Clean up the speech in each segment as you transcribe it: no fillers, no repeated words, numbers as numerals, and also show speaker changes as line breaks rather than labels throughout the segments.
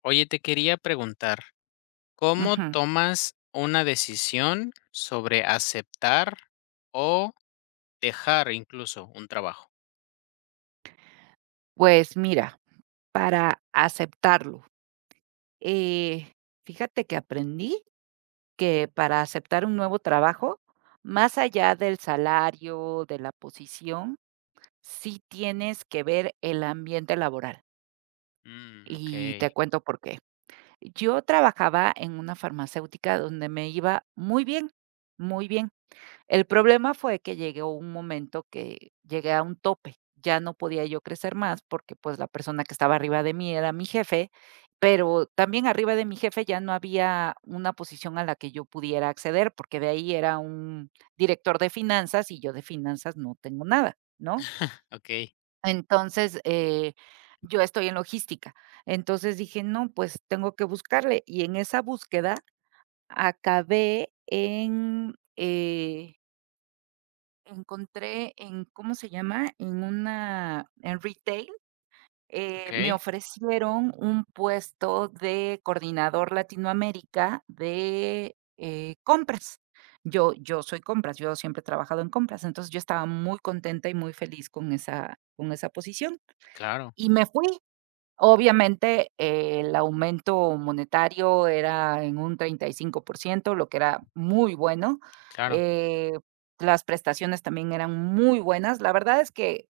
Oye, te quería preguntar, ¿cómo
Ujú.
tomas una decisión sobre aceptar o dejar incluso un trabajo?
Pues mira, para aceptarlo, eh, fíjate que aprendí que para aceptar un nuevo trabajo, más allá del salario, de la posición, sí tienes que ver el ambiente laboral.
Mm,
Y te
okey,
cuento por qué. Yo trabajaba en una farmacéutica donde me iba muy bien, muy bien. El problema fue que llegó un momento que llegué a un tope, ya no podía yo crecer más porque, pues, la persona que estaba arriba de mí era mi jefe, pero también arriba de mi jefe ya no había una posición a la que yo pudiera acceder, porque de ahí era un director de finanzas y yo de finanzas no tengo nada, ¿no?
okey,
Entonces, yo estoy en logística. Entonces dije: "No, pues tengo que buscarle", y en esa búsqueda acabé en, eh encontré en, ¿cómo se llama? En una en retail, me
okey.
ofrecieron un puesto de coordinador Latinoamérica de, compras. Yo soy compras, yo siempre he trabajado en compras, entonces yo estaba muy contenta y muy feliz con esa posición,
Claro,
y me fui. Obviamente, el aumento monetario era en un 35%, lo que era muy bueno.
claro.
Eh, las prestaciones también eran muy buenas. La verdad es que,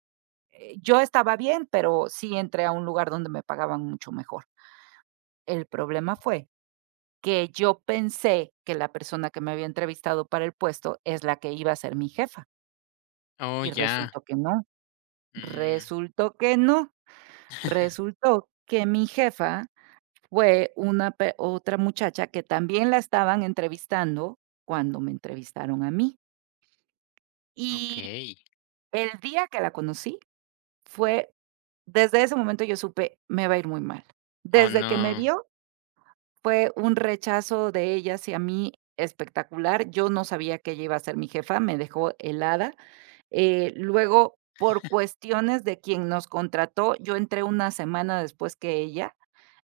yo estaba bien, pero sí entré a un lugar donde me pagaban mucho mejor. El problema fue que yo pensé que la persona que me había entrevistado para el puesto es la que iba a ser mi jefa,
Oh,
y
ya.
resultó que no,
Mm.
resultó que no, resultó que mi jefa fue una pe otra muchacha que también la estaban entrevistando cuando me entrevistaron a mí. Y
Okey.
el día que la conocí fue desde ese momento yo supe, me va a ir muy mal.
Oh,
Desde que me
no.
vio fue un rechazo de ella hacia mí espectacular. Yo no sabía que ella iba a ser mi jefa, me dejó helada. Luego, por cuestiones de quien nos contrató, yo entré una semana después que ella.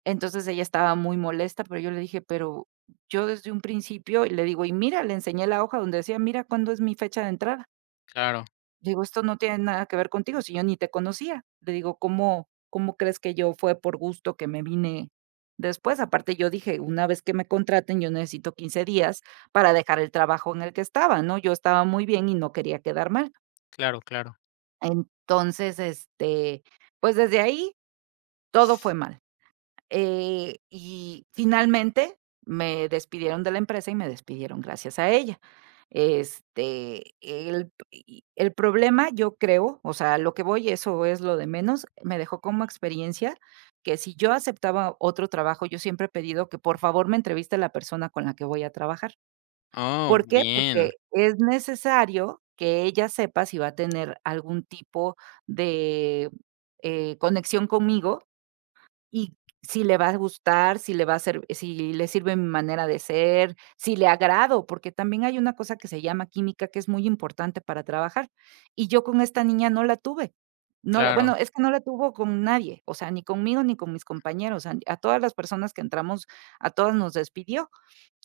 Entonces ella estaba muy molesta, pero yo le dije, pero yo desde un principio, y le digo, y mira, le enseñé la hoja donde decía, mira cuándo es mi fecha de entrada.
Claro,
Digo, esto no tiene nada que ver contigo, si yo ni te conocía. Le digo, ¿cómo, cómo crees que yo fue por gusto que me vine después? Aparte, yo dije, una vez que me contraten, yo necesito 15 días para dejar el trabajo en el que estaba, ¿no? Yo estaba muy bien y no quería quedar mal.
claro, claro.
Entonces, este, pues desde ahí todo fue mal. Y finalmente me despidieron de la empresa y me despidieron gracias a ella. Este, el problema, yo creo, o sea, lo que voy, eso es lo de menos, me dejó como experiencia que si yo aceptaba otro trabajo, yo siempre he pedido que por favor me entreviste la persona con la que voy a trabajar.
Oh,
¿Por qué?
bien.
Porque es necesario que ella sepa si va a tener algún tipo de, conexión conmigo y si le va a gustar, si le va a ser si le sirve mi manera de ser, si le agrado, porque también hay una cosa que se llama química, que es muy importante para trabajar. Y yo con esta niña no la tuve. No la
Claro,
bueno, es que no la tuvo con nadie, o sea, ni conmigo ni con mis compañeros, a todas las personas que entramos, a todas nos despidió.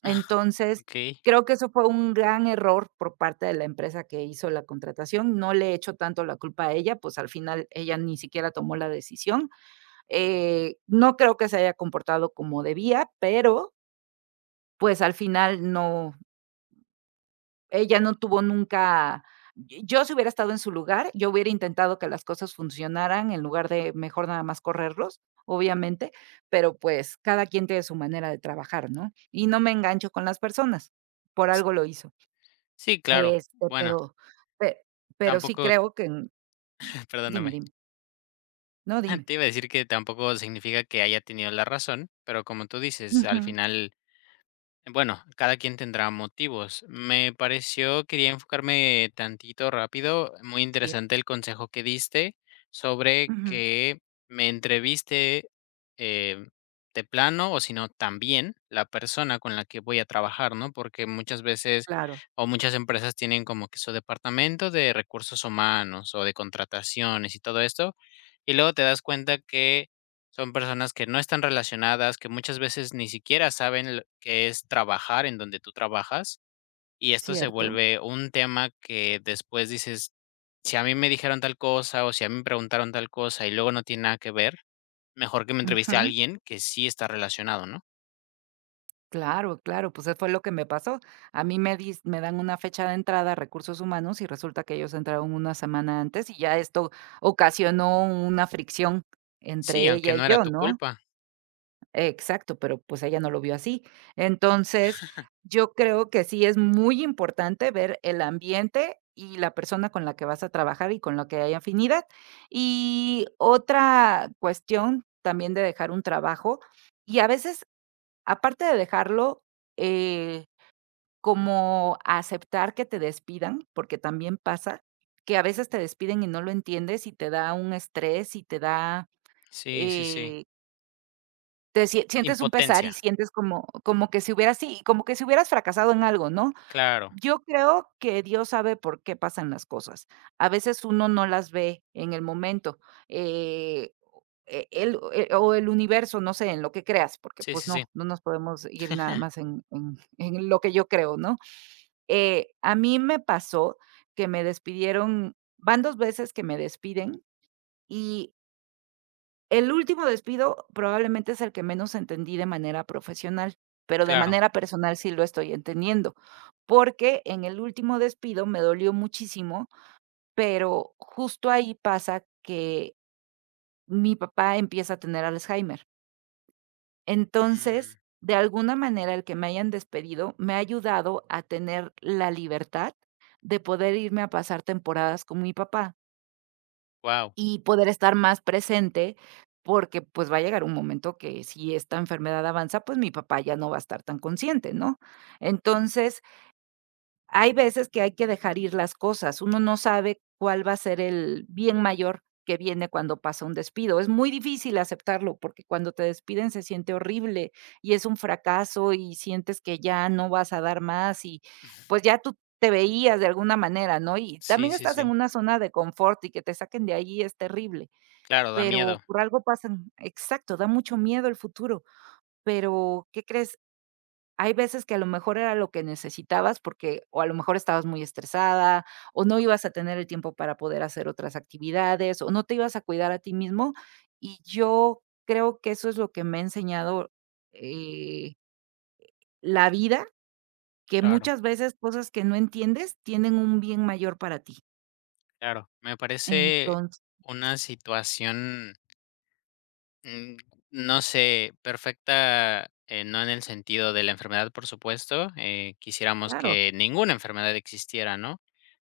Entonces,
okey.
creo que eso fue un gran error por parte de la empresa que hizo la contratación. No le echo tanto la culpa a ella, pues, al final ella ni siquiera tomó la decisión. No creo que se haya comportado como debía, pero, pues, al final no, ella no tuvo nunca yo si hubiera estado en su lugar, yo hubiera intentado que las cosas funcionaran en lugar de mejor nada más correrlos, obviamente, pero, pues, cada quien tiene su manera de trabajar, ¿no? Y no me engancho con las personas, por algo lo hizo.
Sí, claro.
Este,
Bueno,
pe pero sí
tampoco
creo que en dime,
perdóname.
dime. No, dime.
Te iba a decir que tampoco significa que haya tenido la razón, pero como tú dices, al
Ujú.
final bueno, cada quien tendrá motivos. Me pareció, quería enfocarme tantito rápido, muy
Sí.
interesante el consejo que diste sobre
Ujú.
que me entreviste eh, de plano o si no también la persona con la que voy a trabajar, ¿no? Porque muchas veces
Claro.
o muchas empresas tienen como que su departamento de recursos humanos o de contrataciones y todo esto, y luego te das cuenta que son personas que no están relacionadas, que muchas veces ni siquiera saben lo qué es trabajar en donde tú trabajas, y esto se
Cierto.
vuelve un tema que después dices: "Si a mí me dijeron tal cosa, o si a mí me preguntaron tal cosa, y luego no tiene nada que ver, mejor que me entreviste a
Ujú.
alguien que sí está relacionado", ¿no?
Claro, claro, pues, eso fue lo que me pasó. A mí me dis me dan una fecha de entrada a recursos humanos y resulta que ellos entraron una semana antes y ya esto ocasionó una fricción
Sí,
entre
aunque
ella y
no era
yo,
tu
¿no?
culpa.
Exacto, pero, pues, ella no lo vio así. Entonces, yo creo que sí es muy importante ver el ambiente y la persona con la que vas a trabajar y con la que hay afinidad. Y otra cuestión también de dejar un trabajo, y a veces aparte de dejarlo, eh, como aceptar que te despidan, porque también pasa que a veces te despiden y no lo entiendes y te da un estrés y te da,
Sí, sí, sí.
eh, te sientes un pesar
Impotencia,
y sientes como que si hubieras sí, como que si hubieras fracasado en algo, ¿no?
claro.
Yo creo que Dios sabe por qué pasan las cosas. A veces uno no las ve en el momento. Eh, e el e o el universo, no sé, en lo que creas, porque,
Sí,
pues,
sí, sí.
no, no nos podemos ir nada más en en lo que yo creo, ¿no? A mí me pasó que me despidieron van 2 veces que me despiden, y el último despido probablemente es el que menos entendí de manera profesional, pero de
Claro.
manera personal sí lo estoy entendiendo, porque en el último despido me dolió muchísimo, pero justo ahí pasa que mi papá empieza a tener Alzheimer.
Wow.
Entonces, de alguna manera, el que me hayan despedido me ha ayudado a tener la libertad de poder irme a pasar temporadas con mi papá y poder estar más presente, porque pues va a llegar un momento que si esta enfermedad avanza, pues mi papá ya no va a estar tan consciente, ¿no? Entonces, hay veces que hay que dejar ir las cosas. Uno no sabe cuál va a ser el bien mayor que viene cuando pasa un despido. Es muy difícil aceptarlo porque cuando te despiden se siente horrible y es un fracaso y sientes que ya no vas a dar más y pues ya tú te veías de alguna manera, ¿no? Y
Sí,
también
sí,
estás en
sí.
una zona de confort y que te saquen de ahí es terrible,
Claro, da
pero
miedo,
por algo pasan, exacto, da mucho miedo el futuro, pero ¿qué crees? Hay veces que a lo mejor era lo que necesitabas porque o a lo mejor estabas muy estresada, o no ibas a tener el tiempo para poder hacer otras actividades, o no te ibas a cuidar a ti mismo. Y yo creo que eso es lo que me ha enseñado, eh, la vida, que
claro.
muchas veces cosas que no entiendes tienen un bien mayor para ti.
Claro, me parece
Entonces
una situación, mm, no sé, perfecta, no en el sentido de la enfermedad, por supuesto. Quisiéramos
claro.
que ninguna enfermedad existiera, ¿no?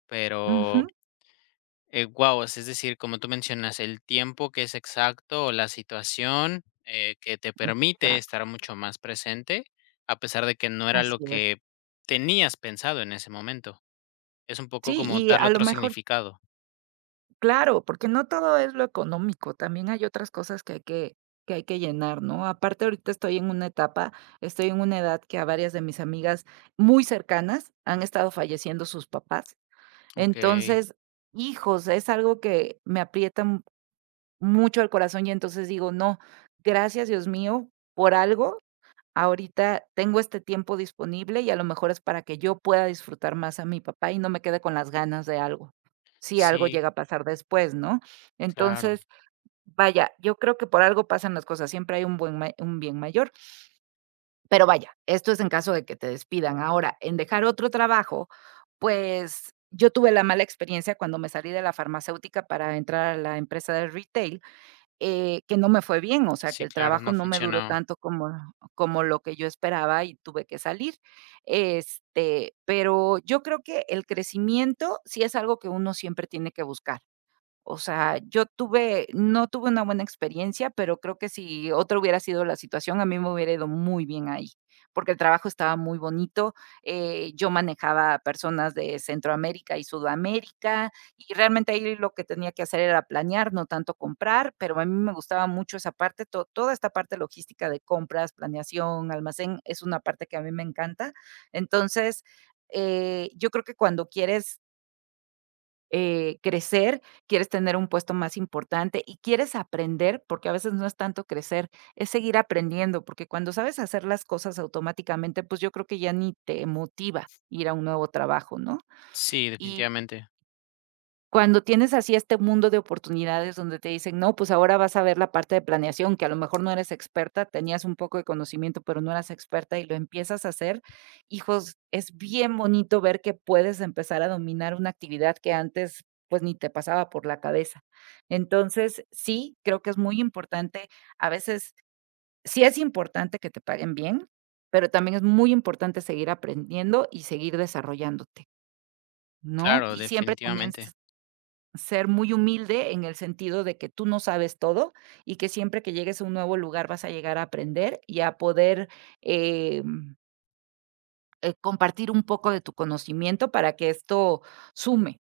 Pero,
Ujú.
wow, es decir, como tú mencionas, el tiempo que es exacto o la situación que te permite
Exacto.
estar mucho más presente, a pesar de que no era lo
Así es.
que tenías pensado en ese momento. Es un poco
Sí,
como
y
darle
a lo
otro
mejor
significado.
claro, porque no todo es lo económico, también hay otras cosas que hay que hay que llenar, ¿no? Aparte, ahorita estoy en una etapa, estoy en una edad que a varias de mis amigas muy cercanas han estado falleciendo sus papás.
Ok,
Entonces, hijos, es algo que me aprieta mucho el corazón y entonces digo, no, gracias Dios mío por algo ahorita tengo este tiempo disponible y a lo mejor es para que yo pueda disfrutar más a mi papá y no me quede con las ganas de algo, si algo
sí,
llega a pasar después, ¿no?
claro.
Entonces, vaya, yo creo que por algo pasan las cosas, siempre hay un un bien mayor, pero vaya, esto es en caso de que te despidan. Ahora, en dejar otro trabajo, pues yo tuve la mala experiencia cuando me salí de la farmacéutica para entrar a la empresa de retail que no me fue bien, o sea, que
Sí,
el
claro,
trabajo
no
no me duró
funcionó.
tanto como como lo que yo esperaba y tuve que salir. Este, pero yo creo que el crecimiento sí es algo que uno siempre tiene que buscar. O sea, yo tuve no tuve una buena experiencia, pero creo que si otra hubiera sido la situación, a mí me hubiera ido muy bien ahí, porque el trabajo estaba muy bonito, yo manejaba a personas de Centroamérica y Sudamérica, y realmente ahí lo que tenía que hacer era planear, no tanto comprar, pero a mí me gustaba mucho esa parte, to toda esta parte logística de compras, planeación, almacén, es una parte que a mí me encanta. Entonces, yo creo que cuando quieres crecer, quieres tener un puesto más importante y quieres aprender, porque a veces no es tanto crecer, es seguir aprendiendo, porque cuando sabes hacer las cosas automáticamente, pues yo creo que ya ni te motiva ir a un nuevo trabajo, ¿no?
Sí, definitivamente.
Cuando tienes así este mundo de oportunidades donde te dicen: "No, pues ahora vas a ver la parte de planeación", que a lo mejor no eres experta, tenías un poco de conocimiento, pero no eras experta y lo empiezas a hacer, hijos, es bien bonito ver que puedes empezar a dominar una actividad que antes, pues, ni te pasaba por la cabeza. Entonces, sí, creo que es muy importante, a veces sí es importante que te paguen bien, pero también es muy importante seguir aprendiendo y seguir desarrollándote, ¿no?
Claro,
Y siempre también
definitivamente.
ser muy humilde en el sentido de que tú no sabes todo y que siempre que llegues a un nuevo lugar vas a llegar a aprender y a poder, em, compartir un poco de tu conocimiento para que esto sume,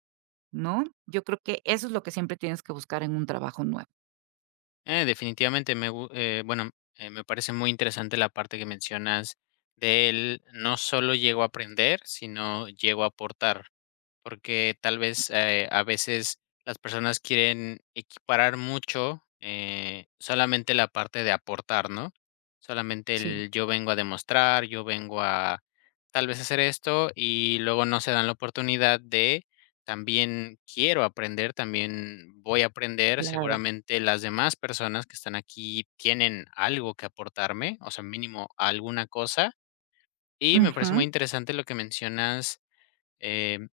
¿no? Yo creo que eso es lo que siempre tienes que buscar en un trabajo nuevo.
Definitivamente me, bueno, me parece muy interesante la parte que mencionas de él. No solo llego a aprender, sino llego a aportar. Porque tal vez, a veces las personas quieren equiparar mucho, solamente la parte de aportar, ¿no? Solamente
Sí,
el yo vengo a demostrar, yo vengo a tal vez hacer esto y luego no se dan la oportunidad de también quiero aprender, también voy a aprender,
claro.
seguramente las demás personas que están aquí tienen algo que aportarme, o sea, mínimo alguna cosa. Y me parece muy
Ujú,
interesante lo que mencionas, em,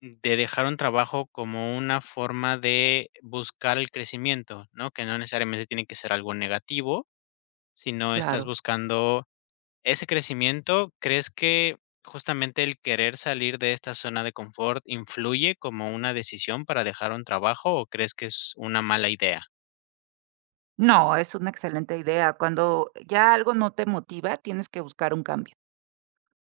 de dejar un trabajo como una forma de buscar el crecimiento, ¿no? Que no necesariamente tiene que ser algo negativo, sino estás
claro.
buscando ese crecimiento. ¿Crees que justamente el querer salir de esta zona de confort influye como una decisión para dejar un trabajo o crees que es una mala idea?
No, es una excelente idea. Cuando ya algo no te motiva, tienes que buscar un cambio.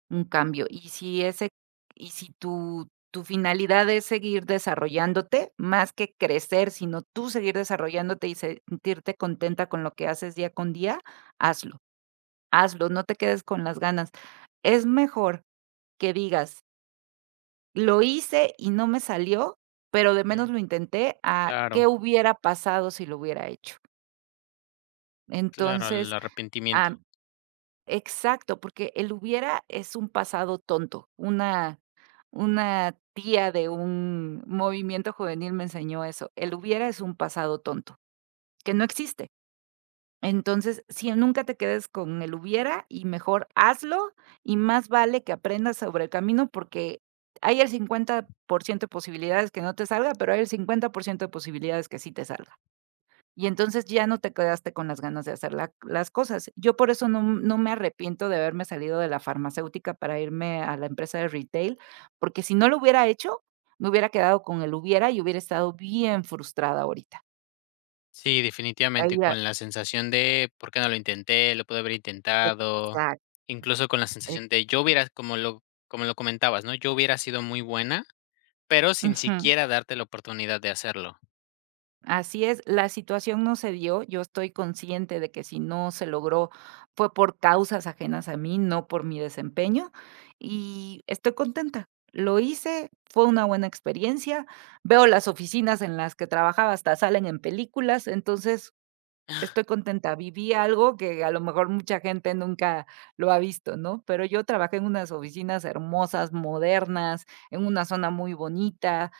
Un cambio. Y si tu finalidad es seguir desarrollándote, más que crecer, sino tú seguir desarrollándote y sentirte contenta con lo que haces día con día, hazlo, hazlo, no te quedes con las ganas. Es mejor que digas: "Lo hice y no me salió, pero de menos
Mm,
lo intenté", a: "¿Qué
claro,
hubiera pasado si lo hubiera hecho?".
claro, el
Entonces,
arrepentimiento.
exacto, porque el hubiera es un pasado tonto. Una tía de un movimiento juvenil me enseñó eso. El hubiera es un pasado tonto, que no existe. Entonces, si nunca te quedes con el hubiera y mejor hazlo, y más vale que aprendas sobre el camino, porque hay el 50% de posibilidades que no te salga, pero hay el 50% de posibilidades que sí te salga. Y entonces ya no te quedaste con las ganas de hacer la las cosas. Yo por eso no me arrepiento de haberme salido de la farmacéutica para irme a la empresa de retail, porque si no lo hubiera hecho, me hubiera quedado con el hubiera y hubiera estado bien frustrada ahorita.
Sí,
Ahí
definitivamente,
ya
con la sensación de: "¿Por qué no lo intenté? Lo pude haber intentado".
exacto,
Incluso con la
exacto.
sensación de: "Yo hubiera", como lo comentabas, ¿no? "Yo hubiera sido muy buena", pero sin
Ujú.
siquiera darte la oportunidad de hacerlo.
Así es, la situación no se dio, yo estoy consciente de que si no se logró fue por causas ajenas a mí, no por mi desempeño, y estoy contenta. Lo hice, fue una buena experiencia, veo las oficinas en las que trabajaba, hasta salen en películas, entonces estoy contenta. Viví algo que a lo mejor mucha gente nunca lo ha visto, ¿no? Pero yo trabajé en unas oficinas hermosas, modernas, en una zona muy bonita,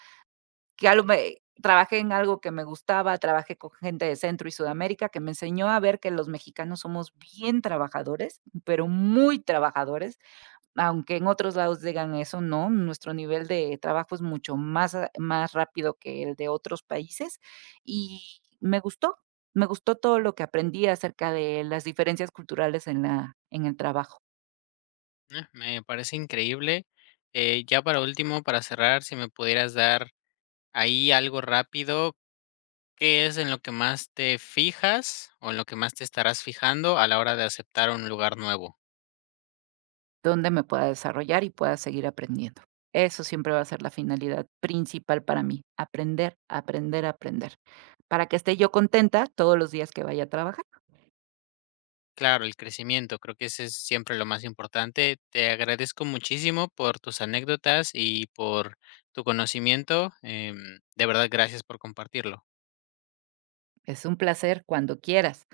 que algo me trabajé en algo que me gustaba, trabajé con gente de Centro y Sudamérica, que me enseñó a ver que los mexicanos somos bien trabajadores, pero muy trabajadores, aunque en otros lados digan eso, no, nuestro nivel de trabajo es mucho más, más rápido que el de otros países, y me gustó todo lo que aprendí acerca de las diferencias culturales en el trabajo.
Ah, me parece increíble. Ya para último, para cerrar, si me pudieras dar ahí algo rápido, ¿qué es en lo que más te fijas o en lo que más te estarás fijando a la hora de aceptar un lugar nuevo?
Donde me pueda desarrollar y pueda seguir aprendiendo. Eso siempre va a ser la finalidad principal para mí, aprender, aprender, aprender, para que esté yo contenta todos los días que vaya a trabajar.
Claro, el crecimiento, creo que ese es siempre lo más importante. Te agradezco muchísimo por tus anécdotas y por tu conocimiento. De verdad, gracias por compartirlo.
Es un placer cuando quieras.